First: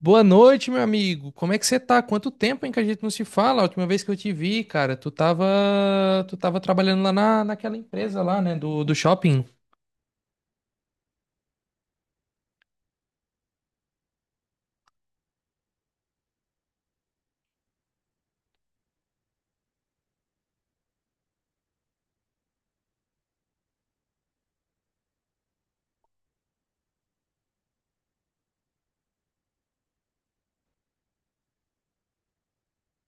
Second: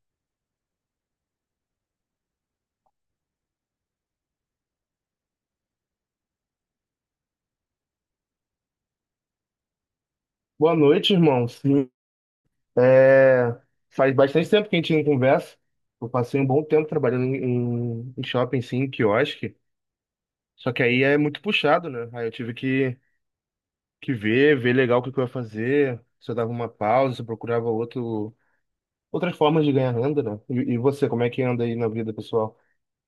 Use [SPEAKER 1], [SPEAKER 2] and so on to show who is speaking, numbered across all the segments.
[SPEAKER 1] Boa noite, meu amigo. Como é que você tá? Quanto tempo, hein, que a gente não se fala? A última vez que eu te vi, cara, tu tava trabalhando lá naquela empresa lá, né, do shopping.
[SPEAKER 2] Boa noite, irmão. Sim, é, faz bastante tempo que a gente não conversa. Eu passei um bom tempo trabalhando em shopping, sim, em quiosque. Só que aí é muito puxado, né? Aí eu tive que ver legal o que que eu ia fazer. Se eu dava uma pausa, se eu procurava outras formas de ganhar renda, né? E você, como é que anda aí na vida pessoal?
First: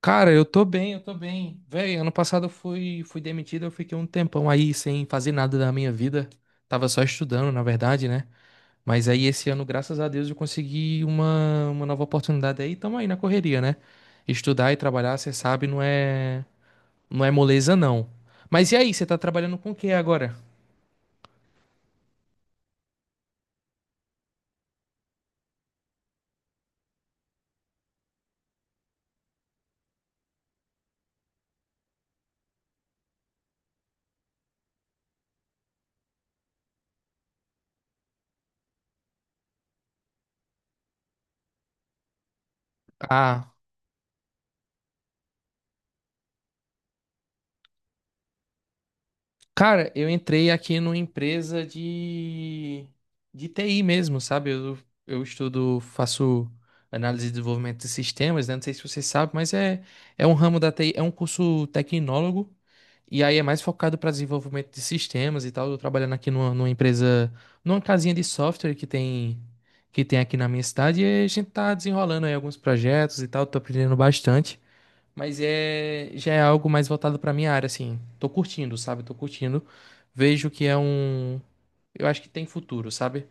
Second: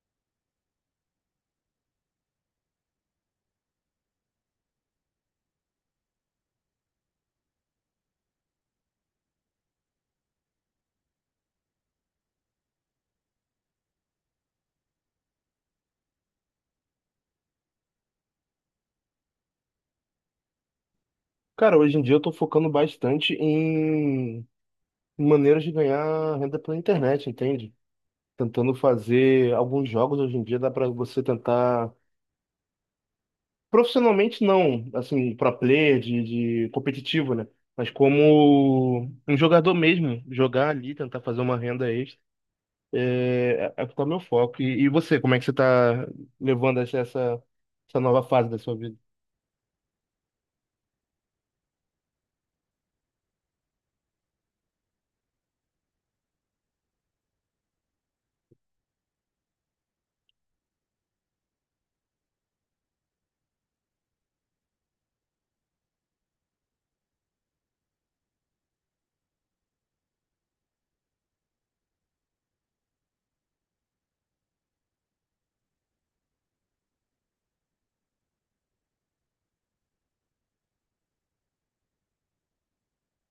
[SPEAKER 1] Cara, eu tô bem. Véi, ano passado eu fui demitido, eu fiquei um tempão aí sem fazer nada da minha vida. Tava só estudando, na verdade, né? Mas aí esse ano, graças a Deus, eu consegui uma nova oportunidade aí, tamo aí na correria, né? Estudar e trabalhar, você sabe, não é. Não é moleza, não. Mas e aí, você tá trabalhando com o que agora?
[SPEAKER 2] Cara, hoje em dia eu tô focando bastante em maneiras de ganhar renda pela internet, entende? Tentando fazer alguns jogos hoje em dia, dá pra você tentar profissionalmente não, assim, pro player de competitivo, né? Mas como um jogador mesmo, jogar ali, tentar fazer uma renda extra,
[SPEAKER 1] Ah,
[SPEAKER 2] é o tá meu foco. E você, como é que você tá levando essa nova fase da sua vida?
[SPEAKER 1] cara, eu entrei aqui numa empresa de TI mesmo, sabe? Eu estudo, faço análise de desenvolvimento de sistemas, né? Não sei se você sabe, mas é um ramo da TI, é um curso tecnólogo, e aí é mais focado para desenvolvimento de sistemas e tal. Eu tô trabalhando aqui numa empresa, numa casinha de software que tem aqui na minha cidade, e a gente tá desenrolando aí alguns projetos e tal, tô aprendendo bastante. Mas é, já é algo mais voltado pra minha área, assim. Tô curtindo, sabe? Tô curtindo. Vejo que é um. Eu acho que tem futuro, sabe?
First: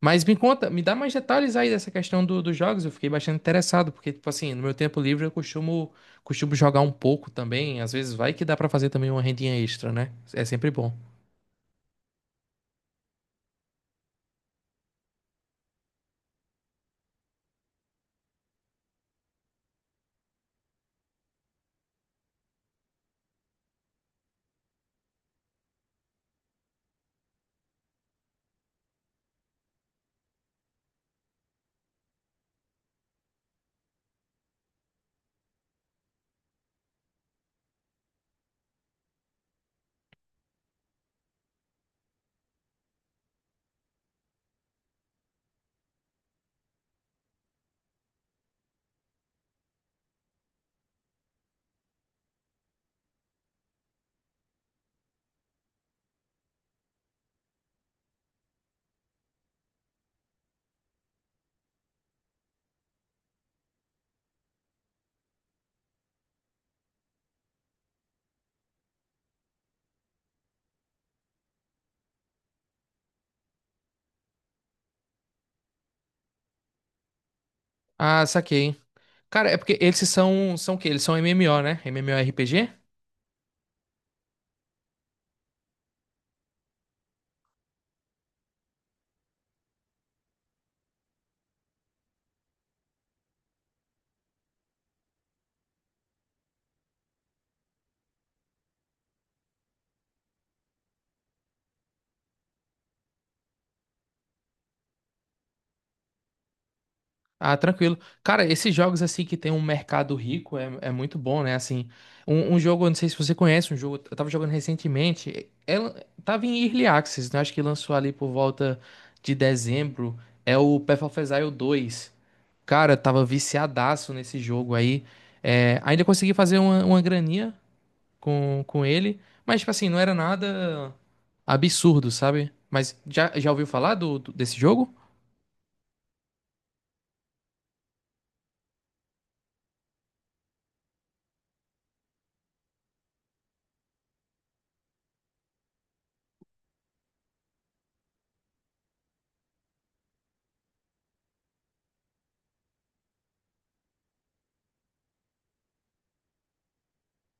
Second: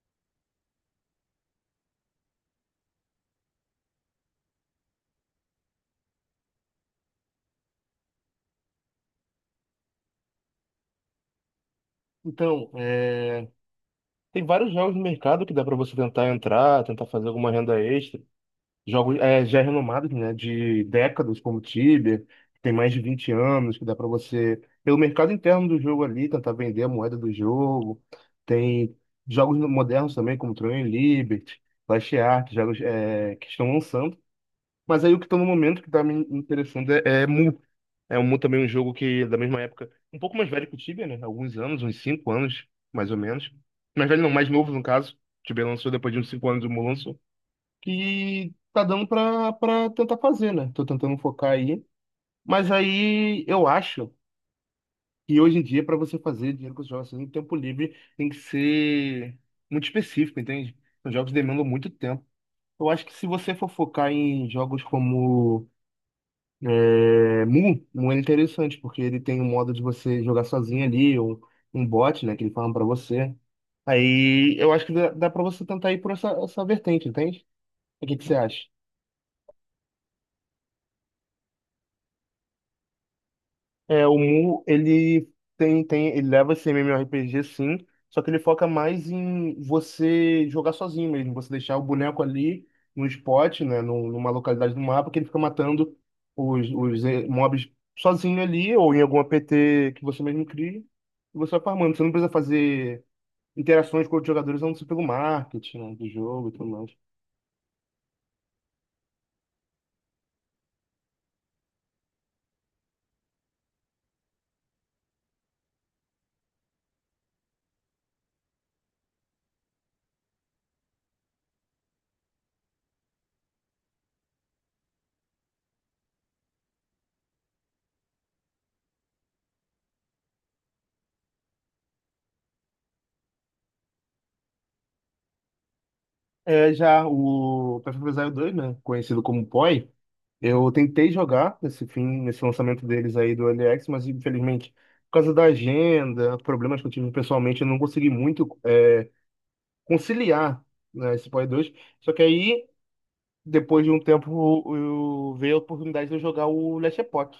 [SPEAKER 1] Mas me conta, me dá mais detalhes aí dessa questão dos jogos. Eu fiquei bastante interessado, porque, tipo assim, no meu tempo livre eu costumo jogar um pouco também. Às vezes vai que dá pra fazer também uma rendinha extra, né? É sempre bom.
[SPEAKER 2] Então, é, tem vários jogos no mercado que dá para você tentar entrar, tentar fazer alguma renda extra. Jogos é, já renomados, né? De décadas, como Tibia, que tem mais de 20 anos, que dá para você, pelo mercado interno do jogo ali, tentar vender a moeda do jogo. Tem jogos modernos também, como Tron e Liberty, Last Ark, jogos é, que estão lançando. Mas aí o que está no momento que está me interessando é Mu. É, o Mu também é um jogo que, da mesma época, um pouco mais velho que o Tibia, né? Alguns anos, uns 5 anos, mais ou menos. Mais velho não, mais novo no caso. O Tibia lançou depois de uns 5 anos, o Mu lançou que tá dando pra tentar fazer, né? Tô tentando focar aí. Mas aí eu acho que hoje em dia, pra você fazer dinheiro com os jogos assim, no tempo livre, tem que ser muito específico, entende? Os jogos demandam muito tempo. Eu acho que se você for focar em jogos como é, Mu é interessante, porque ele tem um modo de você jogar sozinho ali, ou um bot, né, que ele fala pra você. Aí eu acho que dá pra você tentar ir por essa vertente, entende? O que que
[SPEAKER 1] Ah,
[SPEAKER 2] você acha?
[SPEAKER 1] saquei. Cara, é porque eles são o quê? Eles são MMO, né? MMORPG?
[SPEAKER 2] É, o Mu, ele tem, ele leva esse MMORPG sim, só que ele foca mais em você jogar sozinho mesmo, você deixar o boneco ali no spot, né, numa localidade do mapa, que ele fica matando os mobs sozinho ali, ou em algum APT que você mesmo cria, e você vai farmando. Você não precisa fazer interações com outros jogadores, a não ser pelo marketing, né, do jogo e tudo mais.
[SPEAKER 1] Ah, tranquilo. Cara, esses jogos assim que tem um mercado rico é muito bom, né? Assim, um jogo, eu não sei se você conhece, um jogo, eu tava jogando recentemente, ela tava em Early Access, né? Acho que lançou ali por volta de dezembro, é o Path of Exile 2. Cara, eu tava viciadaço nesse jogo aí. É, ainda consegui fazer uma graninha com ele, mas tipo assim, não era nada absurdo, sabe? Mas já ouviu falar desse jogo?
[SPEAKER 2] É, já o Path of Exile 2, né, conhecido como PoE, eu tentei jogar nesse fim, nesse lançamento deles aí do LX, mas infelizmente, por causa da agenda, problemas que eu tive pessoalmente, eu não consegui muito é, conciliar, né, esse Play 2. Só que aí, depois de um tempo, eu veio a oportunidade de eu jogar o Last Epoch.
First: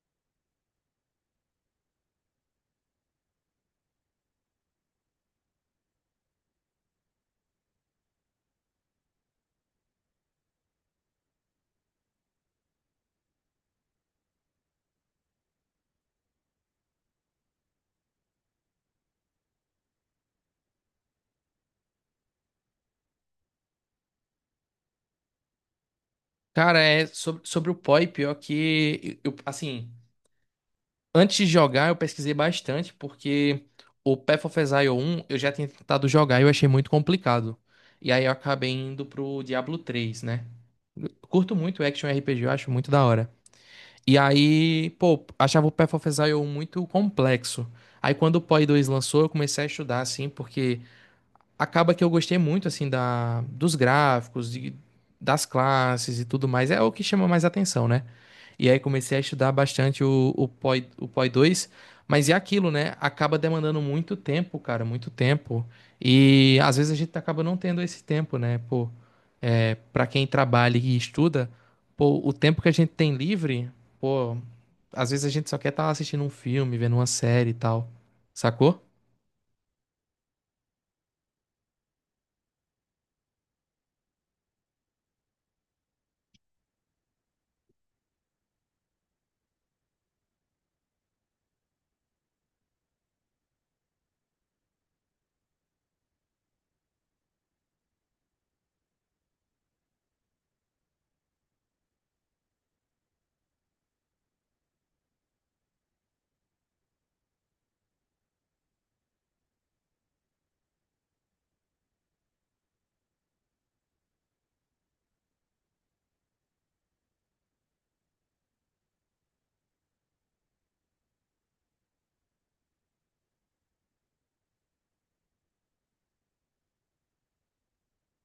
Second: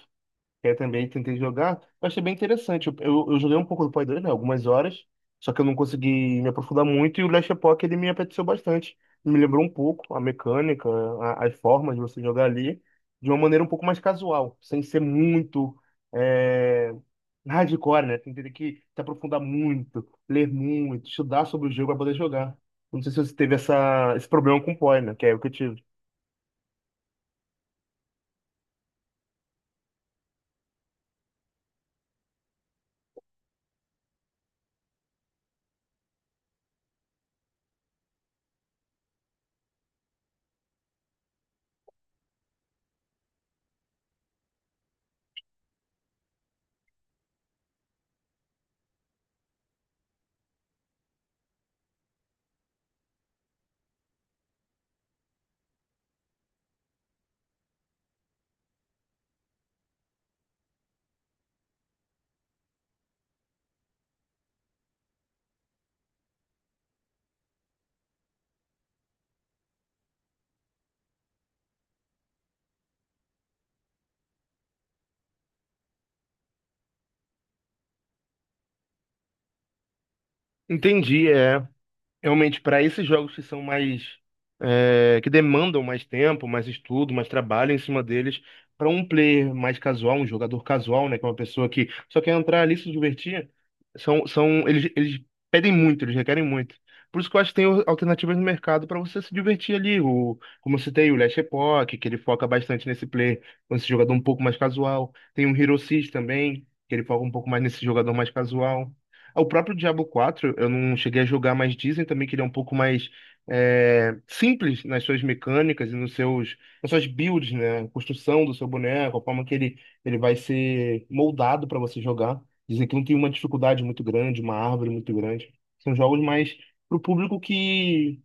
[SPEAKER 2] Eu também tentei jogar, eu achei bem interessante. Eu joguei um pouco do Play 2, né, algumas horas, só que eu não consegui me aprofundar muito e o Last Epoch ele me apeteceu bastante. Me lembrou um pouco a mecânica, as formas de você jogar ali, de uma maneira um pouco mais casual, sem ser muito é, hardcore, né? Tem que ter que se aprofundar muito, ler muito, estudar sobre o jogo para poder jogar. Não sei se você teve esse problema com o Poi, né? Que é o que eu tive.
[SPEAKER 1] Cara, é sobre o POI, pior que eu, assim, antes de jogar eu pesquisei bastante, porque o Path of Exile 1 eu já tinha tentado jogar e eu achei muito complicado. E aí eu acabei indo pro Diablo 3, né? Eu curto muito action RPG, eu acho muito da hora. E aí, pô, achava o Path of Exile 1 muito complexo. Aí quando o POI 2 lançou, eu comecei a estudar, assim, porque acaba que eu gostei muito assim da dos gráficos, das classes e tudo mais. É o que chama mais atenção, né? E aí comecei a estudar bastante o POI, o POI 2, mas é aquilo, né? Acaba demandando muito tempo, cara, muito tempo. E às vezes a gente acaba não tendo esse tempo, né? Pô, é, para quem trabalha e estuda, pô, o tempo que a gente tem livre, pô, às vezes a gente só quer estar assistindo um filme, vendo uma série e tal. Sacou?
[SPEAKER 2] Entendi, é. Realmente, para esses jogos que são mais, é, que demandam mais tempo, mais estudo, mais trabalho em cima deles, para um player mais casual, um jogador casual, né? Que é uma pessoa que só quer entrar ali e se divertir, são, eles pedem muito, eles requerem muito. Por isso que eu acho que tem alternativas no mercado para você se divertir ali. O, como eu citei, o Last Epoch, que ele foca bastante nesse player, nesse jogador um pouco mais casual. Tem o Hero Six também, que ele foca um pouco mais nesse jogador mais casual. É, o próprio Diablo 4, eu não cheguei a jogar, mas dizem também que ele é um pouco mais é, simples nas suas mecânicas e nos nas suas builds, né? A construção do seu boneco, a forma que ele vai ser moldado para você jogar. Dizem que não tem uma dificuldade muito grande, uma árvore muito grande. São jogos mais pro público que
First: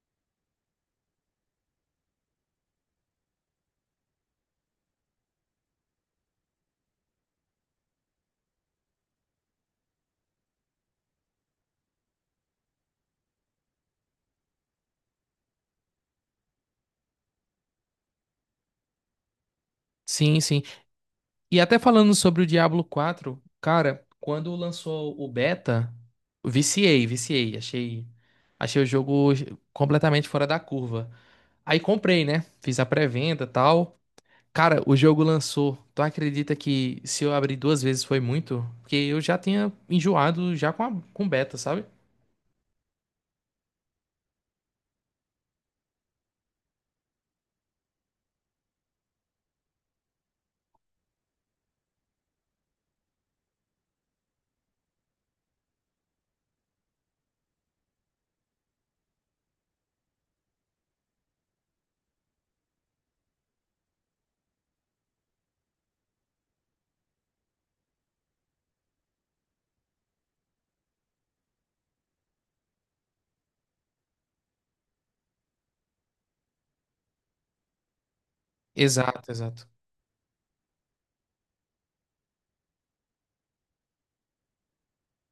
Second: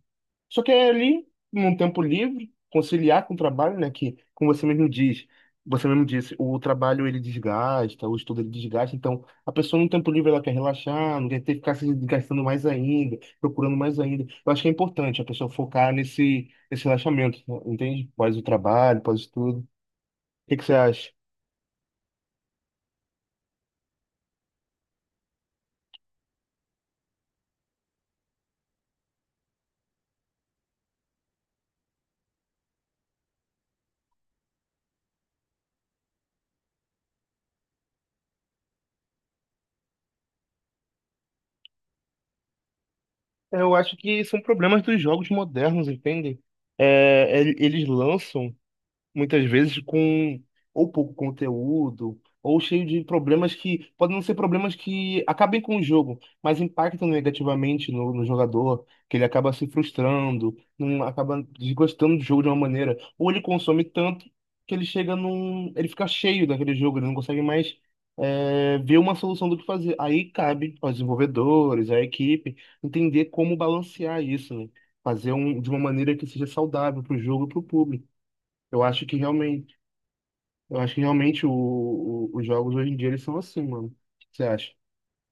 [SPEAKER 2] só que é ali, num tempo livre, conciliar com o trabalho, né? Que, como você mesmo diz, você mesmo disse, o trabalho ele desgasta, o estudo ele desgasta. Então, a pessoa no tempo livre ela quer relaxar, não quer ter que ficar se desgastando mais ainda, procurando mais ainda. Eu acho que é importante a pessoa focar nesse relaxamento, né, entende? Pós o trabalho, pós o estudo. O
[SPEAKER 1] Sim,
[SPEAKER 2] que
[SPEAKER 1] sim.
[SPEAKER 2] que você acha?
[SPEAKER 1] E até falando sobre o Diablo 4, cara, quando lançou o beta, viciei, achei o jogo completamente fora da curva. Aí comprei, né? Fiz a pré-venda, e tal. Cara, o jogo lançou. Tu acredita que se eu abrir duas vezes foi muito? Porque eu já tinha enjoado já com com beta, sabe?
[SPEAKER 2] Eu acho que são problemas dos jogos modernos, entende? É, eles lançam muitas vezes com ou pouco conteúdo, ou cheio de problemas que podem não ser problemas que acabem com o jogo, mas impactam negativamente no jogador, que ele acaba se frustrando, não acaba desgostando do jogo de uma maneira, ou ele consome tanto que ele chega num, ele fica cheio daquele jogo, ele não consegue mais é, ver uma solução do que fazer. Aí cabe aos desenvolvedores, à equipe, entender como balancear isso, né? Fazer um, de uma maneira que seja saudável para o jogo e para o público. Eu acho que
[SPEAKER 1] Exato, exato.
[SPEAKER 2] realmente, eu acho que realmente os jogos hoje em dia eles são assim, mano. O que você acha?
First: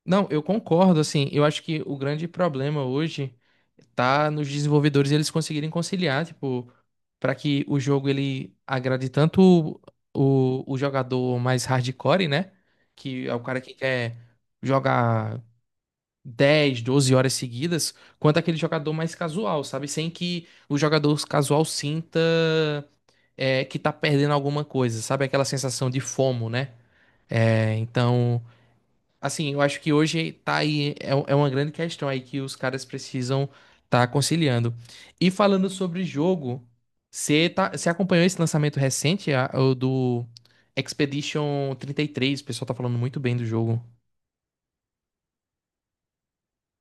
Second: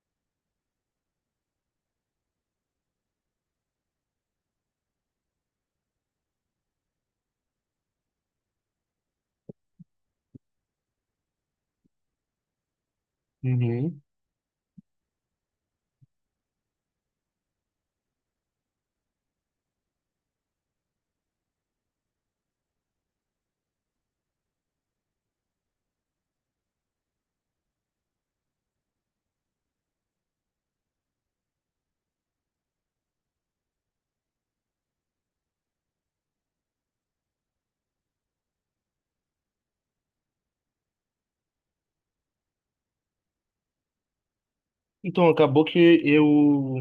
[SPEAKER 1] Não, eu concordo, assim, eu acho que o grande problema hoje tá nos desenvolvedores eles conseguirem conciliar, tipo, para que o jogo ele agrade tanto o jogador mais hardcore, né? Que é o cara que
[SPEAKER 2] Uhum.
[SPEAKER 1] quer jogar 10, 12 horas seguidas, quanto aquele jogador mais casual, sabe? Sem que o jogador casual sinta é, que tá perdendo alguma coisa, sabe? Aquela sensação de FOMO, né? É, então. Assim, eu acho que hoje tá aí, é, um, é uma grande questão aí que os caras precisam tá conciliando. E falando sobre jogo, você tá, você acompanhou esse lançamento recente, o do Expedition 33. O pessoal tá falando muito bem do jogo.
[SPEAKER 2] Então, acabou que eu,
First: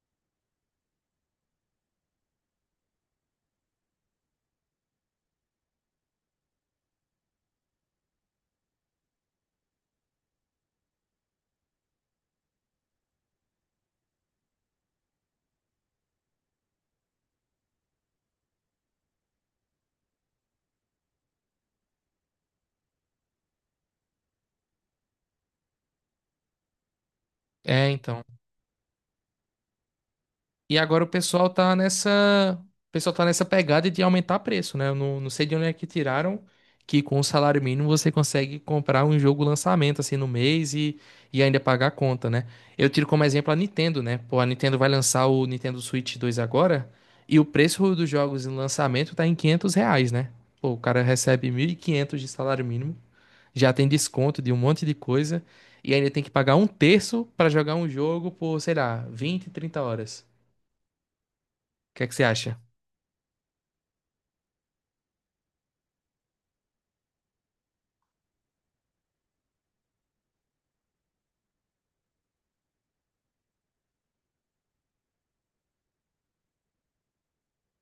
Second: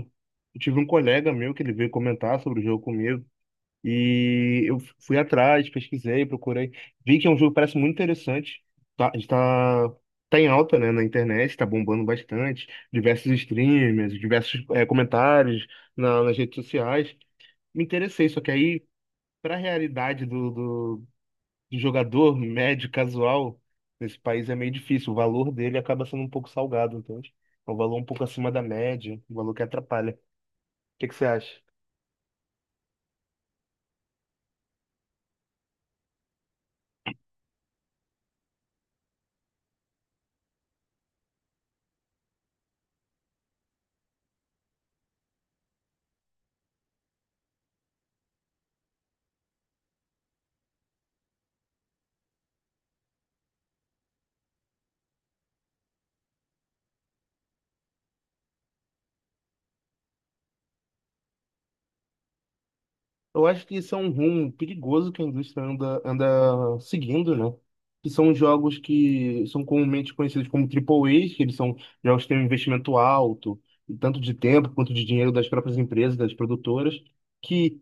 [SPEAKER 2] eu tive um colega meu que ele veio comentar sobre o jogo comigo. E eu fui atrás, pesquisei, procurei. Vi que é um jogo que parece muito interessante. Tá, está, tá tá em alta, né, na internet, está bombando bastante. Diversos streamers, diversos comentários nas redes sociais. Me interessei, só que aí, para a realidade do jogador médio, casual, nesse país é meio difícil. O valor dele acaba sendo um pouco salgado, entende? É um
[SPEAKER 1] É,
[SPEAKER 2] valor um
[SPEAKER 1] então.
[SPEAKER 2] pouco acima da média, um valor que atrapalha. O
[SPEAKER 1] E agora o
[SPEAKER 2] que que você
[SPEAKER 1] pessoal
[SPEAKER 2] acha?
[SPEAKER 1] tá nessa, o pessoal tá nessa pegada de aumentar preço, né? Eu não sei de onde é que tiraram que com o salário mínimo você consegue comprar um jogo lançamento assim no mês e ainda pagar a conta, né? Eu tiro como exemplo a Nintendo, né? Pô, a Nintendo vai lançar o Nintendo Switch dois agora e o preço dos jogos em lançamento tá em R$ 500, né? Pô, o cara recebe 1.500 de salário mínimo, já tem desconto de um monte de coisa e ainda tem que pagar um terço pra jogar um jogo por, sei lá, 20, 30 horas. O que é que você acha?
[SPEAKER 2] Eu acho que isso é um rumo perigoso que a indústria anda seguindo, né? Que são jogos que são comumente conhecidos como AAAs, que eles são jogos que têm um investimento alto, tanto de tempo quanto de dinheiro das próprias empresas, das produtoras, que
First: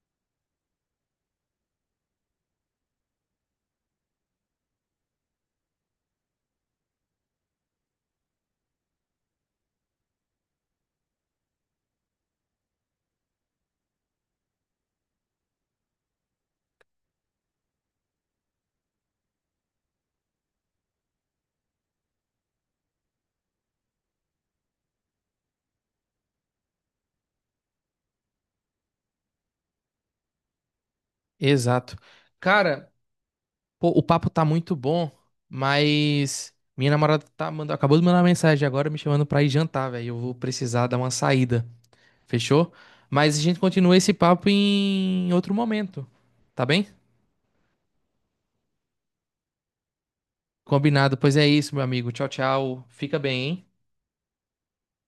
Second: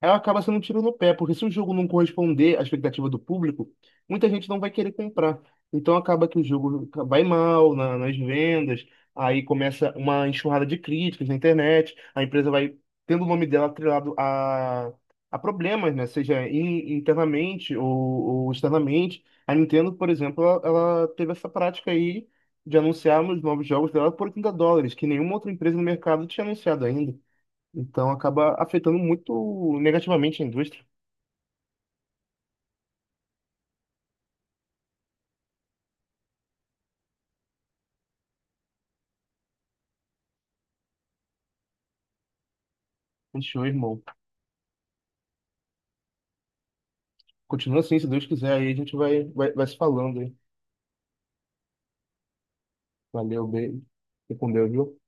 [SPEAKER 2] ela acaba sendo um tiro no pé, porque se o jogo não corresponder à expectativa do público, muita gente não vai querer comprar. Então acaba que o jogo vai mal nas vendas, aí começa uma enxurrada de críticas na internet, a empresa vai tendo o nome dela atrelado a problemas, né? Seja internamente ou externamente. A Nintendo, por exemplo, ela teve essa prática aí de anunciar os novos jogos dela por 30 dólares, que nenhuma outra empresa no mercado tinha anunciado ainda. Então acaba afetando muito negativamente a indústria.
[SPEAKER 1] Exato. Cara, pô, o papo tá muito bom, mas minha namorada tá mandando, acabou de mandar uma mensagem agora me chamando pra ir jantar, velho. Eu vou precisar dar uma saída. Fechou? Mas a gente
[SPEAKER 2] Continua,
[SPEAKER 1] continua
[SPEAKER 2] irmão.
[SPEAKER 1] esse papo em outro momento. Tá bem?
[SPEAKER 2] Continua assim, se Deus quiser, aí a gente vai se falando, hein?
[SPEAKER 1] Combinado. Pois é isso, meu amigo. Tchau, tchau. Fica bem,
[SPEAKER 2] Valeu,
[SPEAKER 1] hein?
[SPEAKER 2] beijo. Fique com Deus, viu?